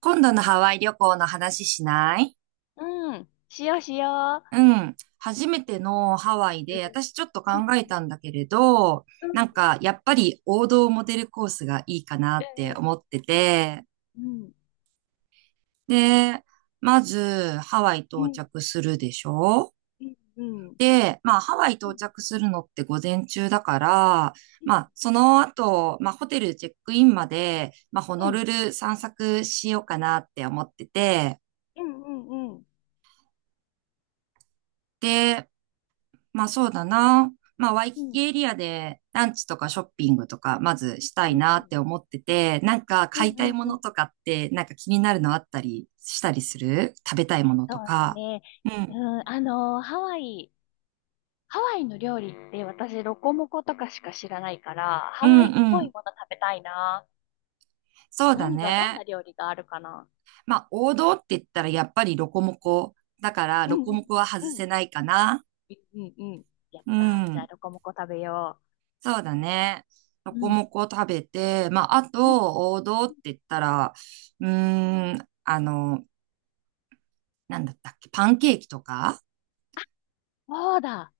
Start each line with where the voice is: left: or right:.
right: 今度のハワイ旅行の話しない？
left: うん。しようしよ
right: うん。初めてのハワイ
left: う。
right: で、私ちょっと考
left: う
right: え
left: ん。
right: たんだけれど、
left: うん。
right: なんかやっぱり王道モデルコースがいいかな
left: う
right: って
left: ん。
right: 思ってて、
left: うん。
right: で、まずハワイ
left: う
right: 到
left: ん。
right: 着するでしょ？
left: うん。うん。
right: で、まあハワイ
left: う
right: 到
left: ん。
right: 着するのって午前中だから、まあその後、まあホテルチェックインまで、まあホ
left: う
right: ノル
left: ん。
right: ル散策しようかなって思ってて、
left: うん。うん。うん。
right: で、まあそうだな。まあワイ
left: う
right: キ
left: ん。う
right: キ
left: ん。
right: エリアでランチとかショッピングとかまずしたいなって思ってて、なんか
left: う
right: 買い
left: ん。
right: たいも
left: う
right: の
left: ん。
right: とかってなんか気になるのあったりしたりする？食べたいもの
left: そ
right: と
left: うだ
right: か？
left: ね。
right: うん。
left: うん。ハワイの料理って私、ロコモコとかしか知らないから、
right: う
left: ハ
right: ん
left: ワイっ
right: う
left: ぽい
right: ん。
left: もの食べたいな。
right: そうだ
left: 何が、どん
right: ね。
left: な料理があるかな。
right: まあ王道って言ったらやっぱりロコモコ。だから
left: う
right: ロ
left: ん。
right: コ
left: うん。
right: モコは外
left: う
right: せ
left: ん。
right: ないかな。
left: うん。うん。やっ
right: う
left: た。じゃあ、
right: ん。
left: ロコモコ食べよ
right: そうだね。ロ
left: う。う
right: コ
left: ん。
right: モコ食べて、まああ
left: うん。
right: と王道って言ったら、あの、なんだったっけ、パンケーキとか？
left: そうだ。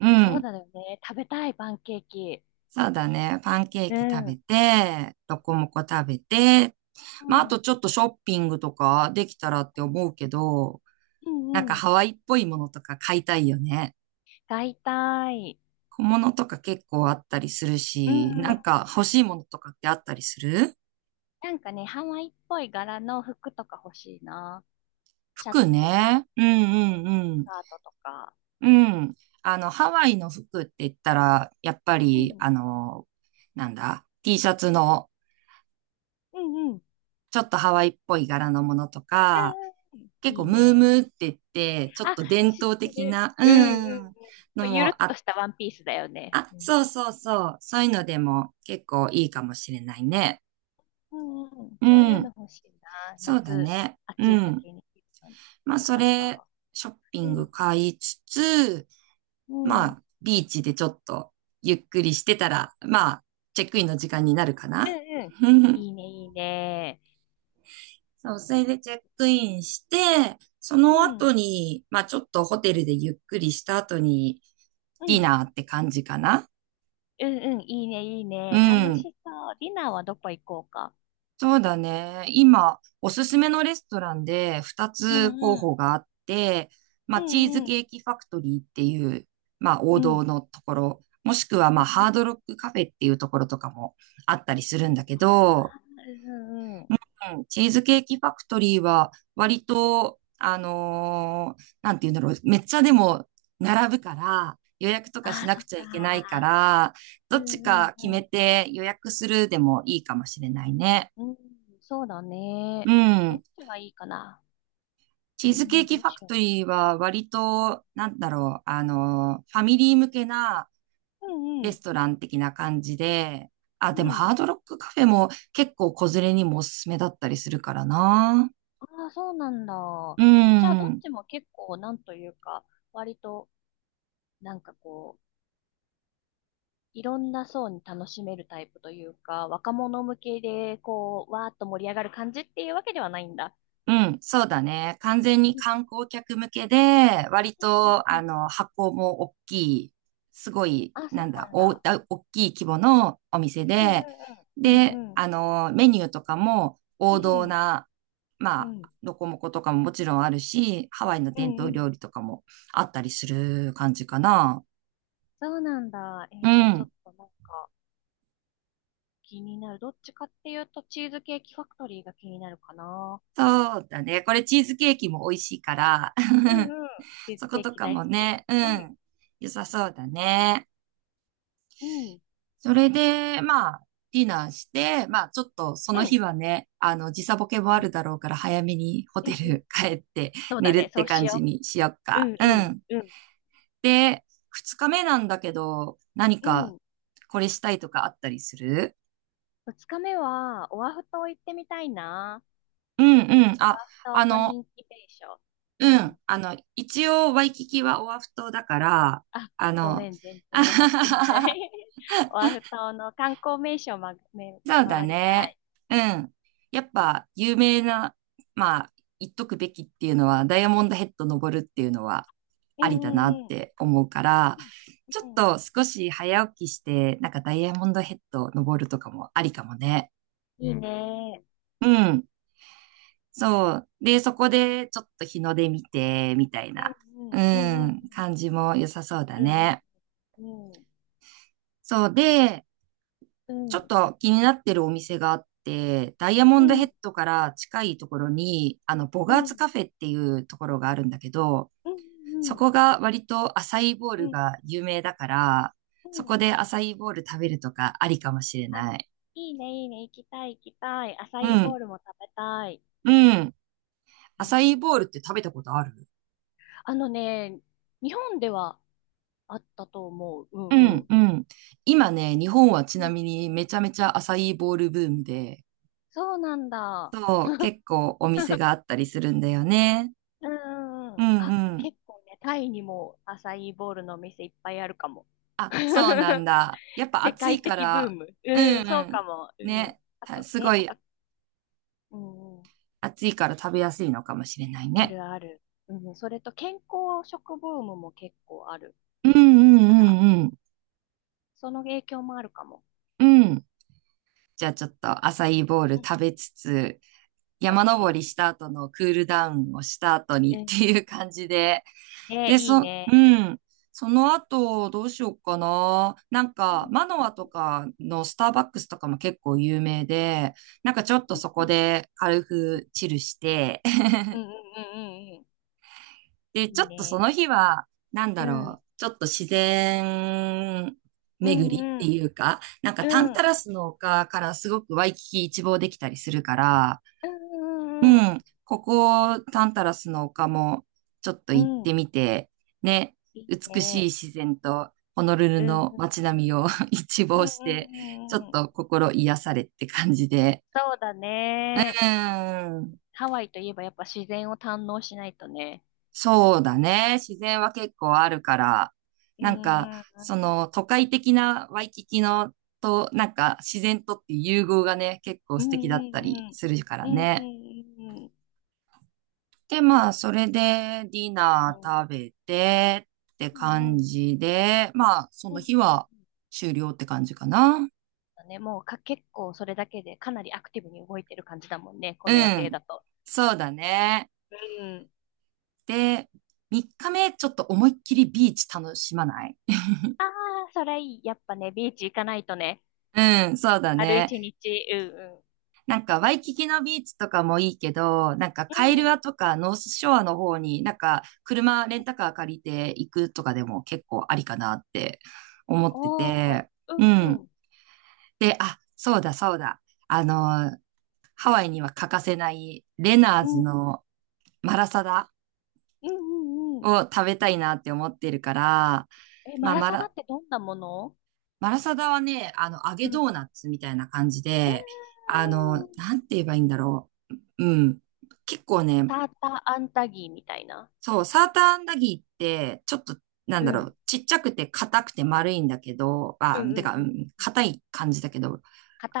right: う
left: そう
right: ん。
left: だよね。食べたい、パンケーキ。
right: そうだね。パンケー
left: う
right: キ食
left: ん。
right: べ
left: う
right: て、ロコモコ食べて、まあ、あ
left: ん。
right: と
left: う
right: ちょっとショッピングとかできたらって思うけど、
left: ん
right: なん
left: う
right: か
left: ん。
right: ハワイっぽいものとか買いたいよね。
left: 買いたい。
right: 小物とか結構あったりする
left: う
right: し、
left: んう
right: な
left: ん。
right: んか欲しいものとかってあったりする？
left: なんかね、ハワイっぽい柄の服とか欲しいな。シャ
right: 服
left: ツとか、
right: ね。うんう
left: うん
right: んう
left: ス
right: ん。
left: カートとか。
right: うん。あの、ハワイの服って言ったら、やっぱ
left: う
right: り、
left: ん。
right: あの、なんだ、T シャツの
left: うんうん。うん
right: ちょっとハワイっぽい柄のものとか、
left: うん。
right: 結
left: い
right: 構
left: い
right: ムーム
left: ね。
right: ーって言って、ちょっ
left: あ、
right: と伝
left: 知っ
right: 統
left: て
right: 的
left: る。
right: な、う
left: うんうんうん。こ
right: ん、の
left: うゆる
right: も
left: っと
right: あ、
left: したワンピースだよね。
right: あ、
left: うん。
right: そうそうそう、そういうのでも結構いいかもしれないね。
left: うんうん。
right: う
left: そういう
right: ん、
left: の欲しいな。
right: そうだ
left: 夏、
right: ね。
left: 暑
right: う
left: い
right: ん。
left: 時に着るのに
right: まあ、
left: 良
right: そ
left: さ
right: れ、
left: そ
right: ショッピ
left: う。う
right: ング
left: ん。
right: 買いつつ、
left: う
right: ま
left: ん。
right: あ、ビーチでちょっとゆっくりしてたら、まあ、チェックインの時間になるか
left: うん
right: な。
left: うん。いいね、いいね。
right: そう、それでチェックインして、そ
left: う
right: の
left: ん、
right: 後に、まあちょっとホテルでゆっくりした後に、
left: う
right: ディ
left: ん、
right: ナーって感じかな？
left: うんうん、いいね、いい
right: う
left: ね。楽
right: ん。
left: しそう。ディナーはどこ行こうか。
right: そうだね。今、おすすめのレストランで2
left: うん、
right: つ候
left: うん、
right: 補があって、ま
left: う
right: あ、チーズ
left: ん、うん、
right: ケーキファクトリーっていう、まあ、王
left: うん、
right: 道のところ、もしくは、まあ、
left: うんう
right: ハー
left: ん。
right: ドロックカフェっていうところとかもあったりするんだけ
left: あ
right: ど、
left: あ、うんうん。
right: うん、チーズケーキファクトリーは割と、なんて言うんだろう、めっちゃでも並ぶから、予約とか
left: あ
right: し
left: あ、
right: な
left: そ
right: く
left: っ
right: ちゃいけないか
left: か。
right: ら、ど
left: うん
right: っち
left: うん
right: か決
left: う
right: め
left: ん。
right: て予約するでもいいかもしれないね。
left: うん、そうだ
right: う
left: ね。ど
right: ん。
left: っちがいいかな。
right: チ
left: う
right: ーズケー
left: ん、
right: キ
left: ど
right: フ
left: う
right: ァ
left: し
right: クト
left: よ
right: リーは割
left: う。
right: と、なんだろう、あのファミリー向けな
left: うん、
right: レ
left: うん、
right: ストラン的な感じで、あ、
left: う
right: でも
left: ん。
right: ハードロックカフェも結構子連れにもおすすめだったりするからな。
left: ああ、そうなんだ。
right: う
left: じゃあ、どっ
right: ん。
left: ちも結構、なんというか、割と、なんかこう、いろんな層に楽しめるタイプというか、若者向けで、こう、わーっと盛り上がる感じっていうわけではないんだ。
right: うん、そうだね。完全に
left: うん
right: 観光客向けで、割
left: う
right: と、
left: ん
right: あ
left: うん、
right: の、箱も大きい、すごい、
left: あ、そ
right: な
left: う
right: ん
left: な
right: だ、
left: んだ。
right: 大きい規模のお店
left: うん
right: で、
left: うんう
right: で、
left: んうん
right: あの、メニューとかも
left: う
right: 王道
left: ん
right: な、ま
left: う
right: あ、
left: ん
right: ロコモコとかももちろんあるし、ハワイの
left: う
right: 伝
left: ん
right: 統
left: う
right: 料
left: ん、
right: 理とかもあったりする感じかな。
left: そうなんだ。え
right: う
left: ーじゃあちょっ
right: ん、
left: となんか気になる。どっちかっていうとチーズケーキファクトリーが気になるかな。
right: そうだね。これチーズケーキも美味しいから、
left: うん うん。チーズ
right: そこ
left: ケー
right: と
left: キ
right: か
left: 大
right: も
left: 好き。
right: ね、う
left: うん
right: ん、良さそうだね。
left: うん
right: それで、まあ、ディナーして、まあ、ちょっとそ
left: う
right: の
left: ん
right: 日はね、あの、時差ボケも
left: う
right: あ
left: ん
right: るだろうから、早めにホ
left: う
right: テ
left: んうん。
right: ル帰って
left: そう
right: 寝
left: だ
right: るっ
left: ね。そ
right: て
left: うし
right: 感じ
left: よ
right: にしよっ
left: う。う
right: か。
left: ん
right: う
left: う
right: ん。
left: んうん
right: で、二日目なんだけど、何
left: う
right: か
left: ん。
right: これしたいとかあったりする？
left: 二日目は、オアフ島行ってみたいな。
right: うんうん。あ、
left: オア
right: あ
left: フ島の
right: の、
left: 人気名所。う
right: う
left: ん。
right: ん。あの、一応、ワイキキはオアフ島だから、
left: あ、
right: あ
left: ご
right: の、
left: めん、全然分かってな い オアフ島の観光名所を
right: そうだ
left: 回りた
right: ね。
left: い。
right: うん。やっぱ有名な、まあ、言っとくべきっていうのは、ダイヤモンドヘッド登るっていうのは
left: うん
right: ありだな
left: う
right: っ
left: んうん。
right: て思うから、ちょっ
left: うん。う
right: と少し早起きして、なんかダイヤモンドヘッド登るとかもありかもね。
left: いいん。ね。
right: うん。そう。で、そこでちょっと日の出見て、みたいな、
left: うん
right: う
left: うんうん
right: ん、感じも良さそうだ
left: うん
right: ね。
left: うん
right: そうで、
left: う
right: ちょっ
left: ん
right: と気になってるお店があって、ダイヤモ
left: う
right: ンド
left: んう
right: ヘッ
left: ん
right: ドから近いところに、あの、ボ
left: う
right: ガー
left: んう
right: ツ
left: ん
right: カフェっていうところがあるんだけど、
left: う
right: そ
left: ん
right: こが割とアサイーボウ
left: う
right: ル
left: ん
right: が有名だから、
left: う
right: そこ
left: ん、
right: でアサイーボウル食べるとかありかもしれ
left: あ、
right: ない。
left: いいねいいね。行きたい行きたい。アサ
right: う
left: イーボ
right: ん、
left: ウルも食べたい。
right: うん。アサイーボウルって食べたことある？
left: あのね、日本ではあったと思う。う
right: う
left: んう
right: ん、
left: ん。
right: うん。今ね、日本はち
left: う
right: な
left: ん
right: みにめちゃめちゃアサイーボウルブームで、
left: そうなんだ。
right: そう、結構お店があったりするんだよね。
left: うんうんう
right: うん、
left: ん。あ、
right: うん。
left: 結構ね、タイにもアサイーボウルのお店いっぱいあるかも。
right: あ、そうなん だ。やっぱ
left: 世
right: 暑
left: 界
right: いか
left: 的ブー
right: ら、
left: ム。
right: う
left: うん、
right: ん
left: そう
right: う
left: か
right: ん。
left: も。うん。
right: ね。
left: あと
right: すご
left: ね、あ
right: い
left: と、うんうん、
right: 暑いから食べやすいのかもしれない
left: あ
right: ね。
left: るある。うん、それと健康食ブームも結構ある
right: うんう
left: から、
right: んうん
left: その影響もあるかも。
right: うん。うん。じゃあちょっとアサイーボウル
left: うんう
right: 食
left: ん。
right: べつつ、
left: オッ
right: 山
left: ケ
right: 登
left: ー。
right: りした後のクールダウンをした後
left: う
right: にって
left: ん。
right: いう感じで。
left: ね、
right: で、
left: いい
right: う
left: ね。
right: ん。その後、どうしようかな。なん
left: うん
right: か、マノアとかのスターバックスとかも結構有名で、なんかちょっと
left: う
right: そこ
left: ん
right: で軽くチルして、
left: うんうんうんうんうん。
right: で、
left: い
right: ちょ
left: い
right: っとその
left: ね。
right: 日は、なん
left: う
right: だ
left: ん。
right: ろう、ちょっと自然
left: う
right: 巡
left: ん
right: りっ
left: う
right: て
left: ん。
right: いうか、なんかタ
left: う
right: ンタ
left: ん。
right: ラスの丘からすごくワイキキ一望できたりするから、
left: う
right: う
left: んうん
right: ん、ここタンタラスの丘もちょっと
left: う
right: 行っ
left: ん。う
right: て
left: ん。
right: みて、ね、
left: いい
right: 美しい
left: ね。
right: 自然とホノルル
left: うん
right: の
left: うん
right: 街並
left: う
right: み
left: ん。
right: を 一
left: う
right: 望
left: ん
right: し
left: う
right: て、ちょ
left: んう
right: っ
left: んうん。
right: と心癒されって感じで。
left: そうだ
right: う
left: ね。
right: ん。
left: ハワイといえばやっぱ自然を堪能しないとね。
right: そうだね。自然は結構あるから、
left: うん
right: なん
left: う
right: か、
left: ん
right: そ
left: うん。
right: の都会的なワイキキのと、なんか自然とっていう融合がね、結構
left: う
right: 素
left: ん
right: 敵だっ
left: う
right: たり
left: んうん。
right: するから
left: うんう
right: ね。
left: んうん。
right: で、まあ、それでディ
left: う
right: ナ
left: ん
right: ー食べてって
left: うんう
right: 感
left: ん。
right: じで、まあ、そ
left: うん
right: の
left: うん
right: 日は
left: うん、
right: 終了って感じかな。
left: だね、もうか、結構それだけでかなりアクティブに動いてる感じだもんね。こ
right: う
left: の予定
right: ん。
left: だと。
right: そうだね。
left: うん。
right: で、3日目ちょっと思いっきりビーチ楽しまない？
left: ああ、それいい。やっぱね、ビーチ行かないとね。
right: うん、そうだ
left: ある
right: ね。
left: 一日。う
right: なんか、ワイキキのビーチとかもいいけど、なんか、カ
left: ん
right: イ
left: う
right: ル
left: ん。う
right: ア
left: ん。
right: とかノースショアの方に、なんか、車、レンタカー借りて行くとかでも結構ありかなって思って
left: おー。
right: て、
left: う
right: う
left: ん
right: ん。
left: うん。
right: で、あ、そうだ、そうだ。あの、ハワイには欠かせない、レナー
left: う
right: ズ
left: ん、うん、
right: のマラサダ
left: うん、うん。
right: を食べたいなって思ってるから、
left: え、
right: ま
left: マ
right: あ、
left: ラサダってどんなもの。
right: マラサダはね、あの、揚げ
left: うん。う
right: ドーナツみたいな感じで、あの、
left: ん。
right: なんて言えばいいんだろう。うん。結構ね、
left: ターターアンタギーみたいな。
right: そう、サーターアンダギーって、ちょっと、なん
left: う
right: だろ
left: ん。
right: う、ちっちゃくて硬くて丸いんだけど、
left: うん、
right: あ、
left: う
right: て
left: ん、
right: か、う
left: うん。
right: ん、硬い感じだけど、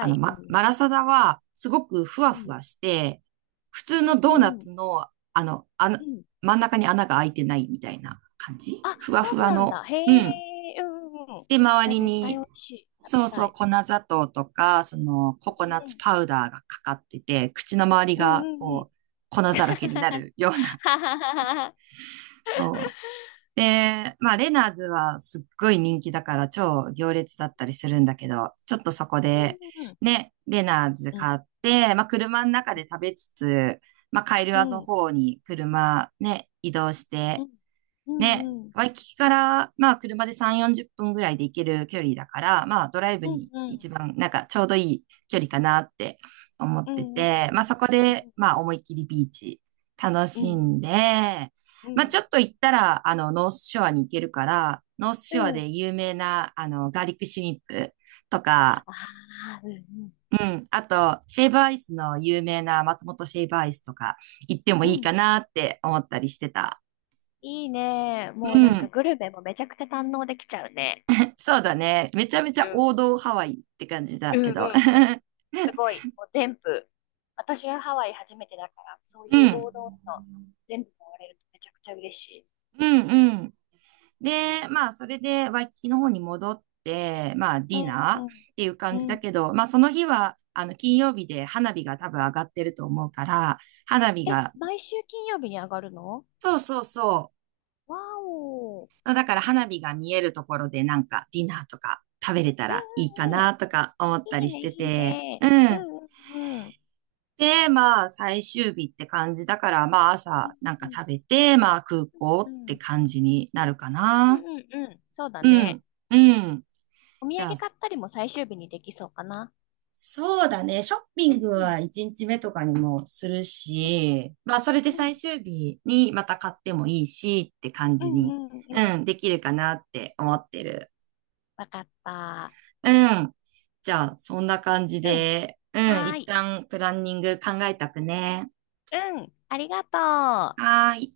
right: あの、
left: い。う
right: マ
left: ん。
right: ラサダは、すごくふ
left: う
right: わふ
left: ん。
right: わして、普通の
left: う
right: ドーナ
left: ん、うん。
right: ツの、あの、真ん中に穴が開いてないみたいな感じ
left: あ、
right: ふわ
left: そ
right: ふ
left: う
right: わ
left: なん
right: の。
left: だ。へ
right: うん。
left: え、うん、う
right: で、周
left: ん。
right: り
left: 絶対お
right: に、
left: いしい。食
right: そ
left: べ
right: う
left: た
right: そう、
left: い。
right: 粉砂糖とか、その、ココナッツパウダーがかかってて、口の周りが、こう、粉だらけになるような、そう、で、まあ、レナーズはすっごい人気だから超行列だったりするんだけど、ちょっとそこで、
left: うん、
right: ね、レナーズ
left: うん。
right: 買って、まあ、車の中で食べつつ、まあ、カイルアの
left: う
right: 方に車ね、移動して、
left: ん、う
right: ね、
left: ん、うん。
right: ワイキキから、まあ、車で3、40分ぐらいで行ける距離だから、まあ、ドライブ
left: うん、
right: に
left: うん。
right: 一番、なんか、ちょうどいい距離かなって思っ
left: う
right: て
left: ん、うん。
right: て、まあ、そこ
left: う
right: で、
left: ん、
right: まあ、思いっきりビーチ楽
left: うん。う
right: し
left: ん、うん。
right: んで、
left: う
right: まあ、ちょ
left: ん、
right: っと行ったら、あの、ノースショアに行けるから、ノース
left: う
right: ショア
left: ん。
right: で有名な、あの、ガーリックシュリンプとか、
left: ああ、うん
right: うん、あと、シェイブアイスの有名な松本シェイブアイスとか行っても
left: うん。
right: い
left: う
right: い
left: ん。
right: かなって思ったりしてた。
left: いいね。
right: う
left: もうなんか
right: ん。
left: グルメもめちゃくちゃ堪能できちゃうね。
right: そうだね。めちゃめち
left: う
right: ゃ
left: ん。
right: 王道ハワイって感じ
left: う
right: だ
left: ん
right: け
left: うん
right: ど。
left: うん。すごい。もう全部。私はハワイ初めてだから、そう
right: う
left: いう
right: ん。
left: 王道の全部回れるとめちゃくちゃ嬉しい。
right: うんうん。で、まあ、それでワイキキの方に戻って、まあ、デ
left: う
right: ィナーっ
left: ん
right: ていう
left: う
right: 感じ
left: ん。う
right: だ
left: ん。
right: けど、まあ、その日は、あの、金曜日で花火が多分上がってると思うから、花火
left: え、
right: が、
left: 毎週金曜日に上がるの。
right: そうそうそ
left: わお。うん
right: う。だから花火が見えるところでなんかディナーとか食べれたらいいか
left: うんうん。
right: なとか思った
left: いい
right: りし
left: ね、
right: て
left: いい
right: て、
left: ね。
right: う
left: う
right: ん。
left: んうんうん。
right: で、まあ、最終日って感じだから、まあ、朝なん
left: う
right: か
left: ん
right: 食べて、まあ、空港
left: う
right: っ
left: んう
right: て
left: ん。
right: 感じになるか
left: うん
right: な。
left: うんうん。そうだ
right: う
left: ね。
right: ん、うん。
left: お土
right: じゃあ、
left: 産買ったりも最終日にできそうかな。
right: そうだね。ショッピ
left: う
right: ング
left: んうん
right: は1日目とかにもするし、まあ、それで
left: うんう
right: 最
left: ん
right: 終日にまた買ってもいいしって感
left: う
right: じに、
left: んうんう
right: う
left: ん。
right: ん、できるかなって思ってる。
left: わかった。
right: うん。じゃあ、そんな感じ
left: うん。
right: で、うん、
left: はー
right: 一
left: い。
right: 旦プランニング考えたくね？
left: うん。ありがとう。
right: はーい。